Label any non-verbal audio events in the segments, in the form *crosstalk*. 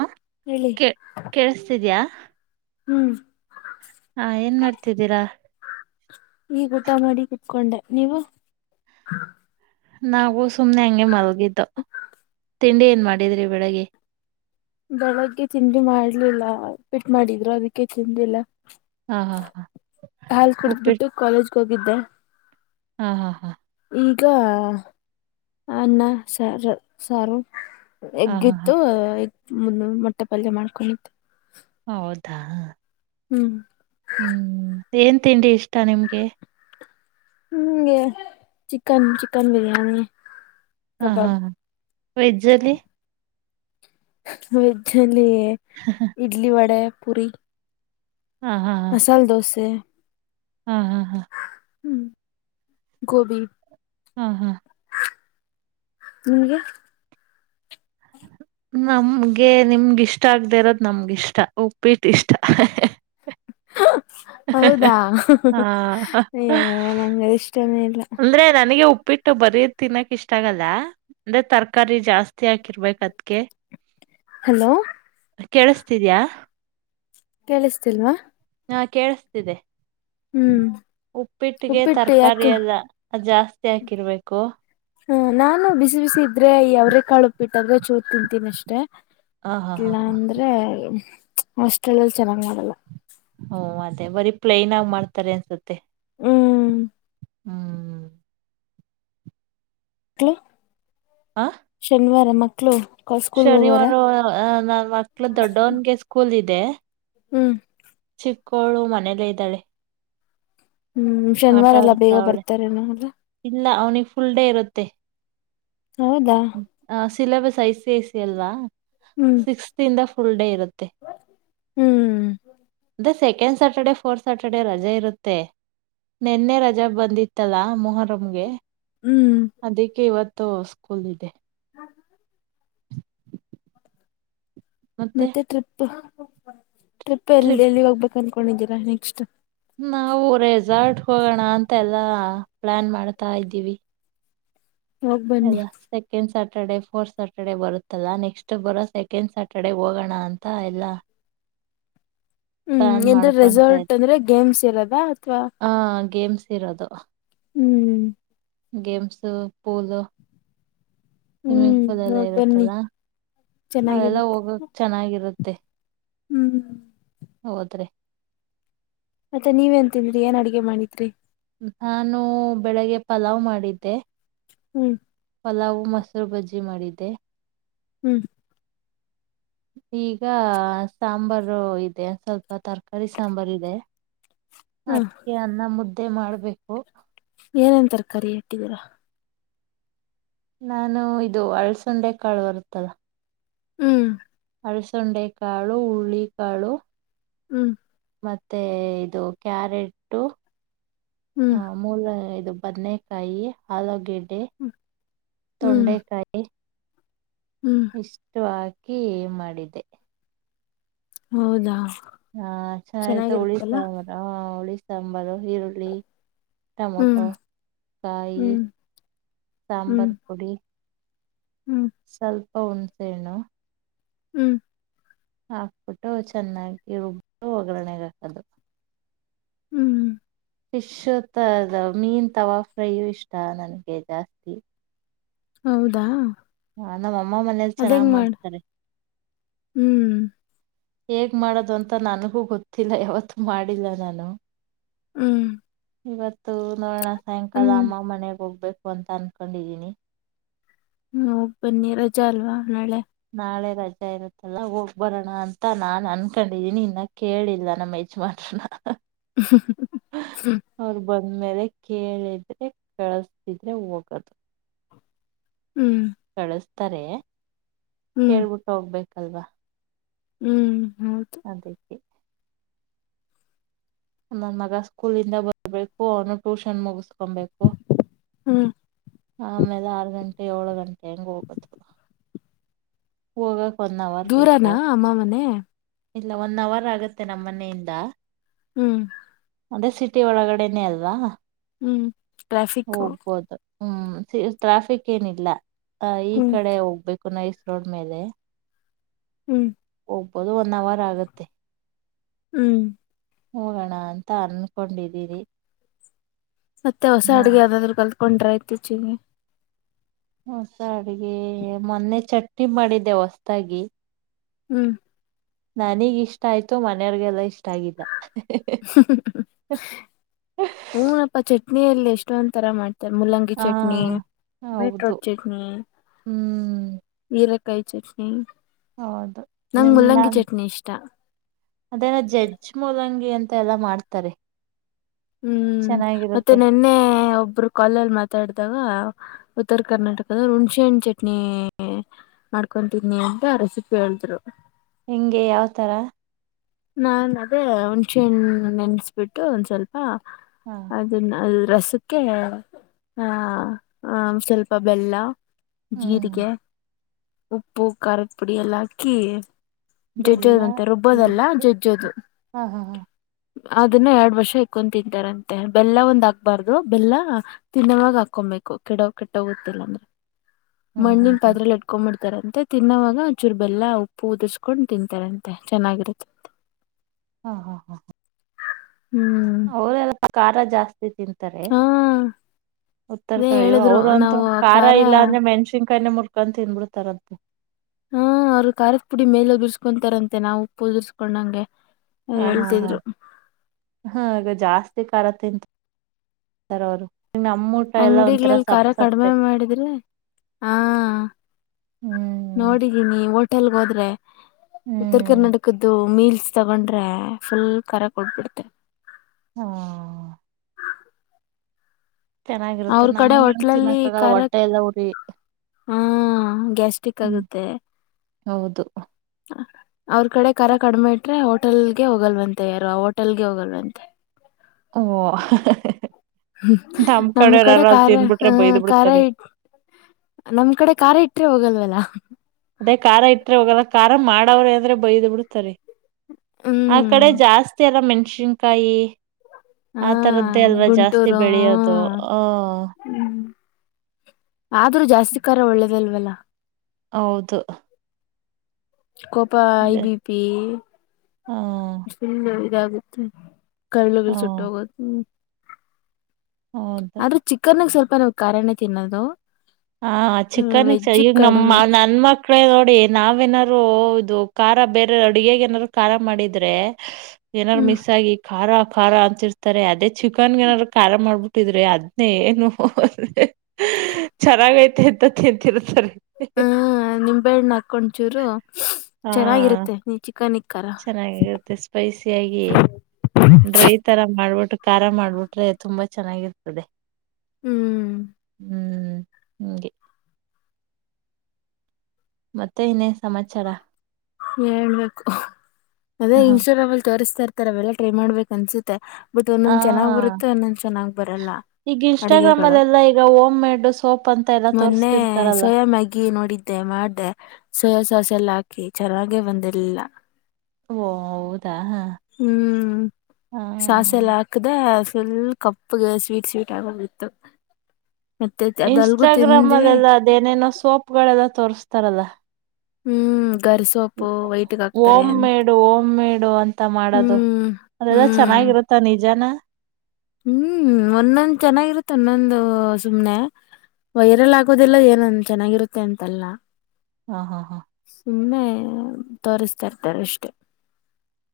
ಹ ಹೇಳಿ ಕೆ ಕೇಳಸ್ತಿದ್ಯಾ ಹ್ಮ್ ಹ ಏನ್ ಮಾಡ್ತಿದ್ದೀರಾ ಈ ಊಟ ಮಾಡಿ ಕುತ್ಕೊಂಡ ನೀವು ನಾವು ಸುಮ್ನೆ ಹಂಗೆ ಮಲ್ಗಿದ್ದು ತಿಂಡಿ ಏನ್ ಮಾಡಿದ್ರಿ ಬೆಳಗೆ ಬೆಳಗ್ಗೆ ತಿಂಡಿ ಮಾಡ್ಲಿಲ್ಲ ಉಪ್ಪಿಟ್ ಮಾಡಿದ್ರು ಅದಕ್ಕೆ ತಿಿಂದಿಲ್ಲ ಹಾ ಹಾ ಹಾ ಹಾಲ್ ಉಪ್ಪಿಟ್ಟ ಕುಡಿದ್ಬಿಟ್ಟು ಕಾಲೇಜ್ಗೆ ಹೋಗಿದ್ದೆ ಹಾ ಹಾ ಹಾ ಈಗ ಅನ್ನ ಸಾರ ಸಾರು ಹಾ ಹಾ ಹಾ ಎಗ್ಗಿತ್ತುಗ್ ಮು ಮೊಟ್ಟೆ ಪಲ್ಯ ಮಾಡ್ಕೊಂಡಿದೇ ಹ ಹೌದಾ ಹ್ಮ್ ಹ್ಮ್ ಏನ್ ತಿಂಡಿ ಇಷ್ಟ ನಿಮ್ಗೆ ಹ್ಮಗೆ ಚಿಕನ್ ಚಿಕನ್ ಬಿರಿಯಾನಿ ಹಾ ಹಾ ಕಬಾಬ್ ವೆಜ್ಜಲ್ಲಿ ವೆಜ್ಜ್ ಅಲ್ಲಿ ಇಡ್ಲಿ ವಡೆ ಪುರಿ ಹಾ ಹಾ ಮಸಾಲೆ ದೋಸೆ ಹಾ ಹಾ ಹಾ ಹ್ಮ್ ಗೋಬಿ ಹ್ಮ ಹಾ ನಿಮಗೆ ಹ ನಮ್ಗೆ ನಿಮ್ಗಿಷ್ಟ ಆಗದೆ ಇರೋದ್ ನಮ್ಗಿಷ್ಟ ಉಪ್ಪಿಟ್ಟ ಇಷ್ಟ ಹ ಹೌದಾ ಹಾ ಯವಾ ಅದು ನಂಗ ಇಷ್ಟನೇ ಇಲ್ಲ ಉಪಿಟ್ಟು ಬರೀ ತಿನ್ನಕ್ ಇಷ್ಟ ಆಗಲ್ಲ ಅಂದ್ರೆ ತರಕಾರಿ ಜಾಸ್ತಿ ಹಾಕಿರ್ಬೇಕ ಅದ್ಕ್ಕೆ *inaudible* ಹಲೋ ಕೇಳಸ್ತಿದ್ಯಾ ಕೇಳಿಸತಿಲ್ವಾ ನಾ ಕೇಳಿಸತಿದೆ ಹ್ಮ್ ಉಪ್ಪಿಟ್ಟಿಗೆ ಉಪ್ಪಿಟ್ಟು ಯಾಕೆ ತರಕಾರಿಯದ ಅ ಜಾಸ್ತಿ ಹಾಕಿರ್ಬೇಕು ಹ ನಾನು ಬಿಸಿ ಬಿಸಿ ಇದ್ರೆ ಅವ್ರೇ ಕಾಳು ಉಪ್ಪಿಟ್ಟು ಚೂರ್ ತಿಂತೀನಿ ಅಷ್ಟೇ ಹ ಹಾ ಹಾ ಇಲ್ಲ ಹಾ ಅಂದ್ರೆ ಹಸ್ಟೆಲ್ಲ್ಲಿ ಚೆನ್ನಾಗ ಮಾಡಲ್ಲ ಹಓ ಅದೇ ಬರೀ ಪ್ಲೈನ್ ಆಗಿ ಮಾಡ್ತಾರೆ ಅನ್ಸುತ್ತೆ ಹ್ಮ್ ಹ್ಮ್ *unintelligible* ಆ ಶನಿವಾರ ಮಕ್ಕಳು ಶನಿವಾರ ನನ್ ಮಕ್ಳ ದೊಡ್ಡವನ್ಗೆ ಸ್ಕೂಲ್ ಇದೆ ಹ್ಮ್ ಚಿಕ್ಕೋಳು ಮನೇಲ್ಲೇ ಇದ್ದಾಳೆ ಹ್ಮ್ ಆಟ ಶನಿವಾರ ಎಲ್ಲಾ ಬೇಗ ಆಡ್ತಾವಳೆ ಬರ್ತಾರೇನ ಅಲ್ಲ ಇಲ್ಲ ಅವ್ನಿಗೆ ಫುಲ್ ಡೇ ಇರುತ್ತೆ ಹೌದಾ syllabus I C I C ಅಲ್ವಾ ಹ್ಮ್ ಸಿಕ್ಸ್ತ್ ಇಂದ ಫುಲ್ ಡೇ ಇರುತ್ತೆ ಹ್ಮ್ *unintelligible* ಸೆಕೆಂಡ್ ಸ್ಯಾಟರ್ಡೆ ಫೋರ್ತ್ ಸ್ಯಾಟರ್ಡೆೇ ರಜೆ ಇರುತ್ತೆ ನೆನ್ನೆ ರಜಾ ಬಂದಿತ್ತಲಾ ಮೊಹರಂಗೆ ಹ್ಮ್ ಅದಕ್ಕೆ ಇವತ್ತು ತೋ ಸ್ಕೂಲ್ ಇದೆ ಮತ್ತೆ ಟ್ರಿಪ್ ಟ್ರಿಪ್ ಎಲ್ಲಿ ಎಲ್ಲಿ ಹೋಗ್ಬೇಕು ಅನ್ಕೊಂಡಿದ್ದೀರಾ ನೆಕ್ಸ್ಟ್ ನಾವು ರೆಸಾರ್ಟ್ ಹೋಗೋಣ ಅಂತ ಎಲ್ಲಾ ಪ್ಲಾನ್ ಮಾಡ್ತಾ ಇದ್ದೀವಿ ಹೋಗ್ ಬನ್ನಿ ಅದಾ ಸೆಕೆಂಡ್ ಸ ಸಟರ್ಡೆ ಫೋರ್ತ್ ಸ್ಯಾಟರ್ಡೆ ಬರುತ್ತಲ್ಲಾ ನೆಕ್ಸ್ಟ್ ಬರೋ ಸೆಕೆಂಡ್ ಸ್ಯಾಟರ್ಡೆ ಹೋಗೋಣ ಅಂತ ಎಲ್ಲ ಹ್ಮ್ ಪ್ಲಾನ್ ಎಂದ್ರೆ ಮಾಡ್ಕೊತ ರೆಸಾರ್ಟ್ ಅಂದ್ರೆ ಗೇಮ್ಸ್ ಇರೋದಾ ಅಥವಾ ಆ ಗೇಮ್ಸ್ ಇರೋದು ಹ್ಮ್ ಗೇಮ್ಸ್ ಪೂಲ್ ಸ್ವಿಮ್ಮಿಂಗ್ ಹ್ಮ್ ಪೂಲ್ ಎಲ್ಲ ಹೋಗ್ ಬನ್ನಿ ಇರುತ್ತಲ್ಲ ಅದೆಲ್ಲ ಚೆನ್ನಾಗಿರುತ್ತೆ ಹೋಗಕ್ ಚೆನ್ನಾಗಿರುತ್ತೆ *inaudible* ಹ್ಮ್ ಹೌದ್ರಿ ಮತ್ತೆ ನೀವ ತಿಂದರಿ ಏನ್ ಅಡಗೆ ಮಾಡಿದ್ರರಿ ನಾನು ಬೆಳಗ್ಗೆ ಪಲಾವ್ ಮಾಡಿದ್ದೆ ಹ್ಮ್ ಪಲಾವು ಮೊಸರು ಬಜ್ಜಿ ಮಾಡಿದ್ದೆ ಹ್ಮ್ *inaudible* ಈಗ ಸಾಂಬಾರು ಇದೆ ಸ್ವಲ್ಪ ತರಕಾರಿ ಸಾಂಬಾರ್ ಇದೆ ಹ ಅದ್ಕ್ಕೆ ಅನ್ನ ಮುದ್ದೆ ಮಾಡ್ಬೇಕು ಏನೇನ್ ತರಕಾರಿ ಇಟ್ಟಿದ್ದೀರಾ ನಾನು ಇದು ಅಳ್ಸಂಡೆ ಕಾಳು ಬರುತ್ತಲ್ಲ ಹ್ಮ್ ಅಲಸಂದೆ ಕಾಳು ಉಳ್ಳಿಕಾಳು ಹ್ಮ್ ಮತ್ತೆ ಇದು ಕ್ಯಾರೆಟ್ಮೂಲ ಹ್ಮ್ ಇದು ಬನ್ನೇಕಾಯಿ ಆಲೂಗೆಡ್ಡೆ ಹ್ಮ್ ತೊಂಡೆಕಾಯಿ ಹ್ಮ್ ಇಷ್ಟ ಹಕಿ ಏ ಮಾಡಿದೆ ಹೌದಾ ಹಾ ಚನ್ನ ಆಯ್ತು ಹುಳಿ ಚೆನ್ನಾಗಿರುತ್ತಲ್ಲ ಸಾಂಬಾರು ಹ ಹುಳಿ ಸಾಂಬಾರು ಈರುಳ್ಳಿ ಹ್ಮ್ ಟೊಮೊಟೊ ಕಾಯಿ ಹ್ಮ್ ಹ್ಮ್ ಸಾಂಬಾರ್ ಪೊಡಿ ಹ್ಮ್ ಸ್ವಲ್ಪ ಹುಣ್ಸೆಣು ಹ್ಮ್ ಹಾಕ್ಬಿಟ್ಟು ಚೆನ್ನಾಗಿ ರುಬ್ ಒಗ್ರಣೆೆಗೆ ಹಕದು ಹ್ಮ್ ಫಿಶ್ ಮೀನ್ ತವಾ ಫ್ರೈಯು ಇಷ್ಟ ನನಗೆ ಜಾಸ್ತಿ ಹೌದಾ ಹಾ ನಮ್ಮ ಅಮ್ಮ ಮನೇಲಿ ಅದ್ ಚೆನ್ನಾಗಿ ಹೆಂಗ್ ಮಾಡ ಮಾಡ್ತಾರೆ ಹ್ಮ್ ಹೇಗ್ ಮಾಡೋದು ಅಂತ ನನಗೂ ಗೊತ್ತಿಲ್ಲ ಯಾವತ್ತುೂ ಮಾಡಿಲ್ಲ ನಾನು ಹ್ಮ್ ಇವತ್ತು ನೋಡೋಣ ಸಾಯಂಕಾಲ ಹ್ಮ್ ಅಮ್ಮ ಮನೆಗ್ ಹೋಗ್ಬೇಕು ಅಂತ ಅನ್ಕೊಂಡಿದೀನಿ ಹ್ಮ ಹೋಗ್ ಬನ್ನಿ ರಜಾ ಅಲ್ವಾ ನಾಳೆ ನಾಳೆ ರಜೆ ಇರುತ್ತಲ್ಲ ಹೋಗ್ ಬರೋಣ ಅಂತ ನಾನನ್ ಅನ್ಕೊಂಡಿದ್ದೀನಿ ಇನ್ನ ಕೇಳಿಲ್ಲ ನಮ್ಮ ಯಜಮಾನ್ ಹ್ಮ ಒ್ಮಲೆ ಕೇಳಿದ್ರೆ ಕಳಸ್ತಿದ್ರೆ ಹೋಗದು ಹ್ಮ್ ತ್ತರೆ ಹ್ಮ್ ಹೇಳ್ಬಿಟ್ಟು ಹೋಗ್ಬೇಕಲ್ವಾ ಹ್ಮ್ ಹೌದು ಹದ ನನ್ ಮಗ ಸ್ಕೂಲ್ಂದ ಬರ್ಬೇಕು ಅವನು ಟ್ಯೂಷನ್ ಮುಗಿಸು ಕೊಬೇಕು ಹ್ಮ್ ಆ ಆಮೇಲೆ ಆರ್ ಗಂಟೆ ಏಳು ಗಂಟೆ ತೆಂಗುಕಥ ಹೋಗ ದೂರನಾ ಅಮ್ಮ ಮನೆ ಇಲ್ಲ ಒನ್ ಅವರ್ ಆಗತ್ತೆ ನಮ್ಮ್ ಮನೆಯಿಂದ ಹ್ಮ್ ಅದೇ ಸಿಟಿ ಒಳಗಡೆನೇ ಅಲ್ವಾ ಹ್ಮ್ ಟ್ರಾಫಿಕು ಹೋಗ್ಬೋದು ಹ್ಮ್ ಟ್ರಾಫಿಕ್ ಏನಿಲ್ಲ ಈ ಹ್ಮ್ ಕಡೆ ಹೋಗ್ಬೇಕು ನೈಸ ರೋಡ್ಮೇಲೆ ಹ್ಮ್ ಹೋಗ್ಬೋದು ಒನ್ ಅವರ್ ಆಗತ್ತೆ ಹ್ಮ್ ಹೋಗೋಣ ಅಂತ ಅನ್ಕೊಂಡಿದ್ದೀರಿ. ಮತ್ತೆ ಹೊಸ ಅಡ್ಗೆ ಯಾವ್ದಾದ್ರು ಕಲ್ತ್ಕೊಂಡ್ ಇತ್ತೀಚಿಗಿ. ಹೊಸ ಅಡ್ಗೆ ಮೊನ್ನೆ ಚಟ್ನಿ ಮಾಡಿದ್ದೆ ಹೊಸದಾಗಿ. ಹ್ಮ್ ನನಗ್ ಇಷ್ಟ ಆಯ್ತು ಮನೆಯವಗೆಲ್ಲಾ ಇಷ್ಟ ಆಗಿಲ್ಲ ಹಊನಪ್ಪ ಚ ಚಟ್ನಿಯಲ್ಲಿ ಎಷ್ಟೊಂದ ತರ ಮಾಡ್ತಾರೆ ಮೂಲ್ಲಂಗಿ ಹಾ ಚಟ್ನಿ ಹೌದು ಬೀಟ್ರೂಟ್ ಚಟ್ನಿ ಹ್ಮ್ ಸೀರಕಾಯಿ ಚಟ್ನಿ ಹೌದು ನಂಗ್ ಮಲ್ಲಂಗಿ ಚಟ್ನಿ ಇಷ್ಟ ಅದನ ಜಜ್ ಮೂಲಂಗಿ ಅಂತ ಎಲ್ಲಾ ಮಾಡ್ತಾರೆ ಹ್ಮ್ ಮತ್ತೆ ಚೆನ್ನಾಗಿರುತ್ತೆ ನಿನ್ನೆ ಒಬ್ರು ಕಲ್ಲಲ್ಲಿ ಮಾತಾಡಿದಾಗ ಉತ್ತರ ಕರ್ನಾಟಕದ ಹುಣಸೆಹಣ್ಣು ಚಟ್ನಿ ಮಾಡ್ಕೊತಿದನಿ ಅಂತ ರೆಸಿಪಿ ಹೇಳಿದ್ರು ನಿಂಗೆ ಯಾವ್ತರ. ನಾ ಅದೇ ಹುಣ್ಚೆ ನೆನ್ಸ್ಬಿಟ್ಟು ಒಂದ್ ಸ್ವಲ್ಪ ಹಾ ಹಾ ಅದನ್ನ ಅ ರಸಕ್ಕೆ ಹ ಸ್ವಲ್ಪ ಬೆಲ್ಲ, ಹ್ಮ್ ಜೀರಿಗೆ, ಉಪ್ಪು, ಖಾರದ, ಪುಡಿ, ಎಲ್ಲ ಹಾಕಿ, ಜಜ್ಜೋದು ಬೆಲ್ಲ ಅದಂತೆ ರೊಬ್ಬೋದಲ್ಲ ಜೀರಿಗೆ ಜಜೋದು. ಹಾ ಹಾ ಹಾ ಅದನ್ನ ಎರಡ್ ವರ್ಷ ಇಕೊಂಡ್ ತಿಂತಾರಂತೆ. ಬೆಲ್ಲ ಒಂದ್ ಹಾಕ್ಬಾರ್ದು ಬೆಲ್ಲ ತಿನ್ನೋವಾಗ ಹಾಕೊ ಬೇಕು ಕೇಡ ಕೆಟ್ಟಹೋಗುತ್ತೆ ಅಂದ್ರೆ ಹ್ಮ್ ಮಣ್ಣಿನ ಹ್ಮ್ ಹ್ಮ್ ಪಾತ್ರೆ ಇಕೊಂಡ್ ತಾರಂತೆ ತಿನ್ನವಾಗ ಅಚೂರು ಬೆಲ್ಲ ಉಪ್ಪು ಉದುರ್ಸ್ಕೊಂಡು ತಿಂತಾರಂತೆ ಚೆನ್ನಾಗಿರುತ್ತೆ. ಹಾ, ಹಾ, ಹಾ, ಹಾ ಹ್ಮ್ ಅವರು ಎಲ್ಪ ಖಾರ ಜಾಸ್ತಿ ತಿಂತಾರೆ. ಹಾ ಉತ್ತರ ಅದೇ ಕಾಯಿಯೋ ಹೇಳಿದ್ರು ಅವರು ಅಂತ ನಾವು ಖಾರ ಇಲ್ಲ ಅಂದ್ರೆ ಮೆಣ್ಸಿನ್ಕಾಯೆ ಮುರ್ಕಂತ ತಿಂದಬಿಡ್ತಾರಂತೆ. ಹ್ಮ ಅವ್ರು ಖಾರದ ಪುಡಿ ಮೇಲೆ ಉದುರ್ಸ್ಕೊಂತಾರಂತೆ. ನಾವು ಉಪ್ಪು ಉದುರ್ಸ್ಕೊಂಡಂಗೆ, ಅವ್ರು ಹಾ ಹಾ ಹಾ ಹೇಳ್ತಿದ್ರು ಹಾಗ ಜಾಸ್ತಿ *unintelligible* ಎಲ್ಲ ಒಂಥರ ಅಂಗಡಿಗಳಲ್ಲಿ ಸಪ್ ಖಾರ ಕಡಿಮೆ ಸಪ್ಪೆ ಮಾಡಿದ್ರಿ ಹಾ, ಹ್ಮ್ ನೋಡಿದೀನಿ ಹೋಟೆಲ್ಗೆ ಹೋದ್ರೆ ಉತ್ತರ ಹ್ಮ್ ಕರ್ನಾಟಕದ್ದು ಮೀಲ್ ಲ್ಸ್ ತಗೊಂಡ್ರೆ ಫುಲ್ ಕಾರಾ ಕೊಟ್ಟುಬಿಡ್ತಾರೆ. ಹಾ, ಚೆನ್ನಾಗಿರುತ್ತೆ ಅವ್ರ ಕಡೆ ನಮ್ಗಂಗ ಹೋಟ್ಲಲ್ಲಿ ತಿನ್ನಕ್ಕ ಆಗಲ್ಲ ಖಾರ ಹೊಟ್ಟೆ ಎಲ್ಲ ಉರಿ. ಹಾ ಗ್ಯಾಸ್ಟ್ರಿಕ್ ಹ್ಮ್ ಆಗುತ್ತೆ. ಹೌದು. ಅವ್ರ ಕಡೆ ಕರ ಕಡಿಮೆಟ್ರೆ ಹೋಟೆಲ್ಗೆ ಹೋಗಲ್ವಂತೆ ಯಾರು ಆ ಹೋಟೆಲ್ಗೆ ಹೋಗಲ್ವಂತೆ. ಓ, ನಮ್ ಕಡೆವ್ರ ಕಡೆ ಯಾರ ಖಾರ ಹ ತಿನ್ಬಿಟ್ರೆ ಬೈದ್ ಖಾರ ಬಿಡ್ತಾರೆ ಇ ನಮ್ ಕಡೆ ಖಾರ್ ಇಟ್ರೆ ಹೋಗಲ್ವಲ್ಲ ಅದೇ ಖಾರಾ ಇಟ್ಟ್ರೆ ಹೋಗಲ್ಲ ಖಾರ ಮಾಡವ್ರೆ ಅಂದ್ರೆ ಬೈದ್ ಬಿಡ್ತಾರೆ. ಆ ಕಡೆ ಹ್ಮ್ ಜಾಸ್ತಿ ಅಲ್ಲ ಮೆಣಸಿನ್ಕಾಯಿ. ಹಾ ಆ ತರದ್ದೇ ಅಲ್ವಾ ಜಾಸ್ತಿ ಗುಂಟೂರು ಬೆಳೆಯೋದು ಹ. *inaudible* ಹ್ಮ ಆದ್ರೂ ಜಾಸ್ತಿ ಖರ ಒಳ್ಳೇದಲ್ವಲ್ಲ. ಹೌದು. ಕೋಪ ಐ ಬಿ ಪಿ ಹ ಫುಲ್ ಇದಾಗುತ್ತೆ. ಕರಳುಗಳು ಸುಟ್ಟ ಹ ಹೋಗೋದು ಹ್ಮ. ಹೌದ ಆದ್ರೆ ಚಿಕನ್ಗ್ ಸ್ವಲ್ಪ ನ್ ಕಾರಣ ತಿನ್ನೋದು. ಹಾ ಚಿಕನಗ್ ಚ ವೆಜ್ ಈಗ ನಮ್ಮ ಕಡಿಮೆ ನನ್ ಮಕ್ ನೋಡಿ ನಾವ ಎನಾರು ಇದು ಖಾರ ಬೇರೆ ಅಡುಗೆಗೆ ನಾದಾರರು ಖಾರ ಮಾಡಿದ್ರೆ, ಏನಾರು ಹ್ಮ್ ಮಿಸ್ ಆಗಿ. ಖಾರ ಖಾರ ಅಂತಿರ್ತಾರೆ ಅದೇ ಚಿಕನ್ ಏನಾದಾರ ಖಾರ ಮಾಡ್ಬಿಟ್ಟಿದ್ರಿ ಅದ್ನೇ ಏನು, ಹ *inaudible* ಚೆನ್ನಾಗ ಐತೆ ಅಂತ ತಿಂತಿರತಾರೇ ಹ್ಮ್ ನಿಂಬೆಣ್ಣ ಹಾಕ್ಕೊಂಡ್ ಚೂರು ಹಾ ಚೆನ್ನಾಗಿರುತ್ತೆ ನೀ ಚಿಕನ್ ಇಕ್ಕಾರ ಚೆನ್ನಾಗಿರುತ್ತೆ ಸ್ಪೈಸಿಯಾಗಿ ಡ್ರೈ ತರ ಮಾಡ್ಬಿಟ್ಟು. ಖಾರ ಮಾಡ್ಬಿಟ್ರೆ ತುಂಬಾ ಚೆನ್ನಾಗಿರ್ತದೆ ಹ್ಮ್ ಹ್ಮ್. ಹಂಗೆ. ಮತ್ತೆ ಇನೇನಾ ಸಮಾಚಾರ. ಹೇಳ್ಬೇಕು ಅದೇ ಹ ಇನ್ಸೂರ್ವೆಲ್ ತೋರಿಸತಾ ಇರ್ತ. ಈ ತರವೆೆಲ್ಲ ಟ್ರೈ ಮಾಡ್ಬೇಕ ಅನ್ಸುತ್ತೆ ಬಟ್ ಒಂದೊಂದ್ ಚೆನ್ನ್ ಹಾ ಬರುತ್ತೆ ಒಂದೊಂದ್ ಚೆನ್ನಾಗ್ ಬರಲ್ಲ. ಈಗ ಇನ್ಸ್ಟಾಗ್ರಾಮ್ ಅಡಿಗೆಗಳು ಅಲ್ಲೆಲ್ಲಾ ಈಗ ಹೋಮ್ ಮೇಡ್ ಸೋಪ್ ಅಂತ ಎಲ್ಲಾ ಮೊನ್ನೆ ತೋರ್ಸ್ತಿರ್ತಾರಲ್ಲ ಸೋಯಾ ಮ್ಯಾಗಿ ನೋಡಿದ್ದೆ. ಮಾಡ್ದೆ ಸೊಹಸಾಸಲ್ ಹಾಕಿ ಚೆನ್ನಾಗೆ ಬಂದಿರ್ಲಿಲ್ಲ ಓ ಹೌದು ಹ್ಮ್ ಸಾಸ ಎಲ್ಲ ಹಾಕ್ದ ಎಲ್ ಕಪ್ಪಗೆ ಸ್ವೀಟ್ ಸ್ವೀಟ್ ಆಗ ಹೋಗಿತ್ತು ಇನ್ಸ್ಟಾಗ್ರಾಮ್ ಅಲ್ಲೆಲ್ಲ ಅದೇನೇನೋ ಸೋಪ್ಗಳೆಲ್ಲ ತೋರ್ಸ್ತಾರಲ್ಲ ಹ್ಮ್ ಹ್ಮ್ ಗರ್ ಸೊಪು ವೈಟ್ಗ ಹಾಕ್ತಾರೆ ಓಮ್ ಅಂತ ಮೇಡು ಓಮ್ ಮೇಡು ಹ್ಮ್ ಹ್ಮ ಚೆನ್ನಾಗಿರುತ್ತಾ ನಿಜಾನ ಹ್ಮ್ ಒಂದೊಂದ್ ಚೆನ್ನಾಗಿರುತ್ತೆ ಒಂದೊಂದು ಸುಮ್ನೆ ವೈರಲ್ ಆಗೋದಿಲ್ಲ ಏನ ಚೆನ್ನಾಗಿರುತ್ತೆ ಅಂತಲ್ಲ. ಹಾ ಹಾ ಹಾ ಸುಮ್ನೆ ತೋರಿಸ್ತಾ ಇರ್ತಾರೆ ಅಷ್ಟ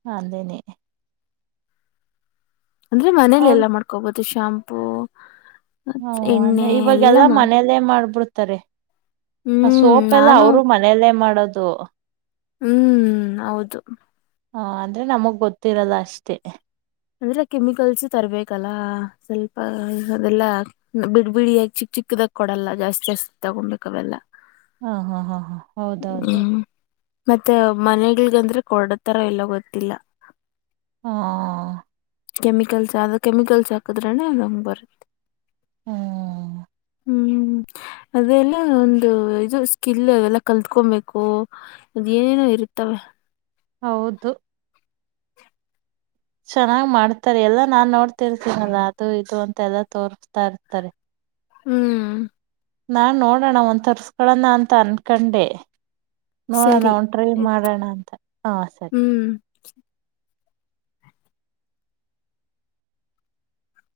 ಹದೇನೆ ಅಂದ್ರೆ ಮನೇಲಿ ಅವ್ರ ಎಲ್ಲಾ ಮಾಡ್ಕೋಬಹುದು ಶಾಂಪೂ ಹ ಮತ್ ಅಂದ ಎಣ್ಣೆ ಎಲ್ಲಾ ಇವಾಗೆಲ್ಲಾ ಮಾಡು ಮನೆಯಲ್ಲೇ ಮಾಡ್ಬಿಡ್ತಾರೆ ಆ ಹ್ಮ್ ಸೋಪ್ ಎಲ್ಲ ನಾನು ಅವರು ಮನೆಯಲ್ಲೇ ಮಾಡೋದು ಹ್ಮ್ ಹೌದು ಹ ಅಂದ್ರೆ ನಮಗ್ ಗೊತ್ತಿರಲ್ಲ ಅಷ್ಟೇ ಅಂದ್ರೆ ಕೆಮಿಕಲ್ಸ್ ತರ್ಬೇಕಲ್ಲ ಸ್ವಲ್ಪ ಅದೆಲ್ಲಾ ಬಿಡ್ ಬಿಡಿ ಆಗಿ ಚಿಕ್ ಚಿಕ್ ಸಿಕ್ಕದಾಗ ಕೊಡಲ್ಲ ಜಾಸ್ತಿ ಜಾಸ್ತಿ ತಗೊಬೇಕ ಅವೆಲ್ಲ ಹಾ ಹಾ ಹಾ ಹಾ ಹೌದೌಹೌದು ಹ್ಮ್ ಮತ್ತೆ ಮನೆಗಳಗಂದ್ರೆ ಕೊಡತಾರ ಇಲ್ಲ ಗೊತ್ತಿಲ್ಲ ಹಾ ಕೆಮಿಕಲ್ಸ್ ಆದ ಕೆಮಿಕಲ್ಸ್ ಹಾಕದ್ರನ ಅದಂಗ ಬರುತ್ತೆ ಹ್ಮ ಹ್ಮ್ ಅದೆಲ್ಲ ಒಂದು ಇದು ಸ್ಕಿಲ್ ಅವೆ ಎಲ್ಲ ಕಲ್ತ್ಕೊಬೇಕು ಅದ ಏನೇನೋ ಇರುತ್ತ. ಹ ಹೌದು ಚೆನ್ನಾಗ್ ಮಾಡ್ತಾರೆ ಎಲ್ಲಾ ನಾನ್ ನೋಡ್ತಿರ್ತೀನಲ್ಲ ಅದು ಇದು ಅಂತ ತೆಲ್ಲ ತೋರಿಸ್ತಾ ಇರ್ತಾರೆ ಹ್ಮ್ ನಾನ್ ನೋಡೋಣ ಒಂದ ತರ್ಸ್ಕೊಳೋಣ ಅಂತ ಅನ್ಕಂಡೆ ನೋಡೋಣ ಸರಿ ಒನ್ ಟ್ರೈ ಆಯ್ತ್ ಮಾಡೋಣ ಅಂತ ಹಾ ಸರಿ ಹ್ಮ್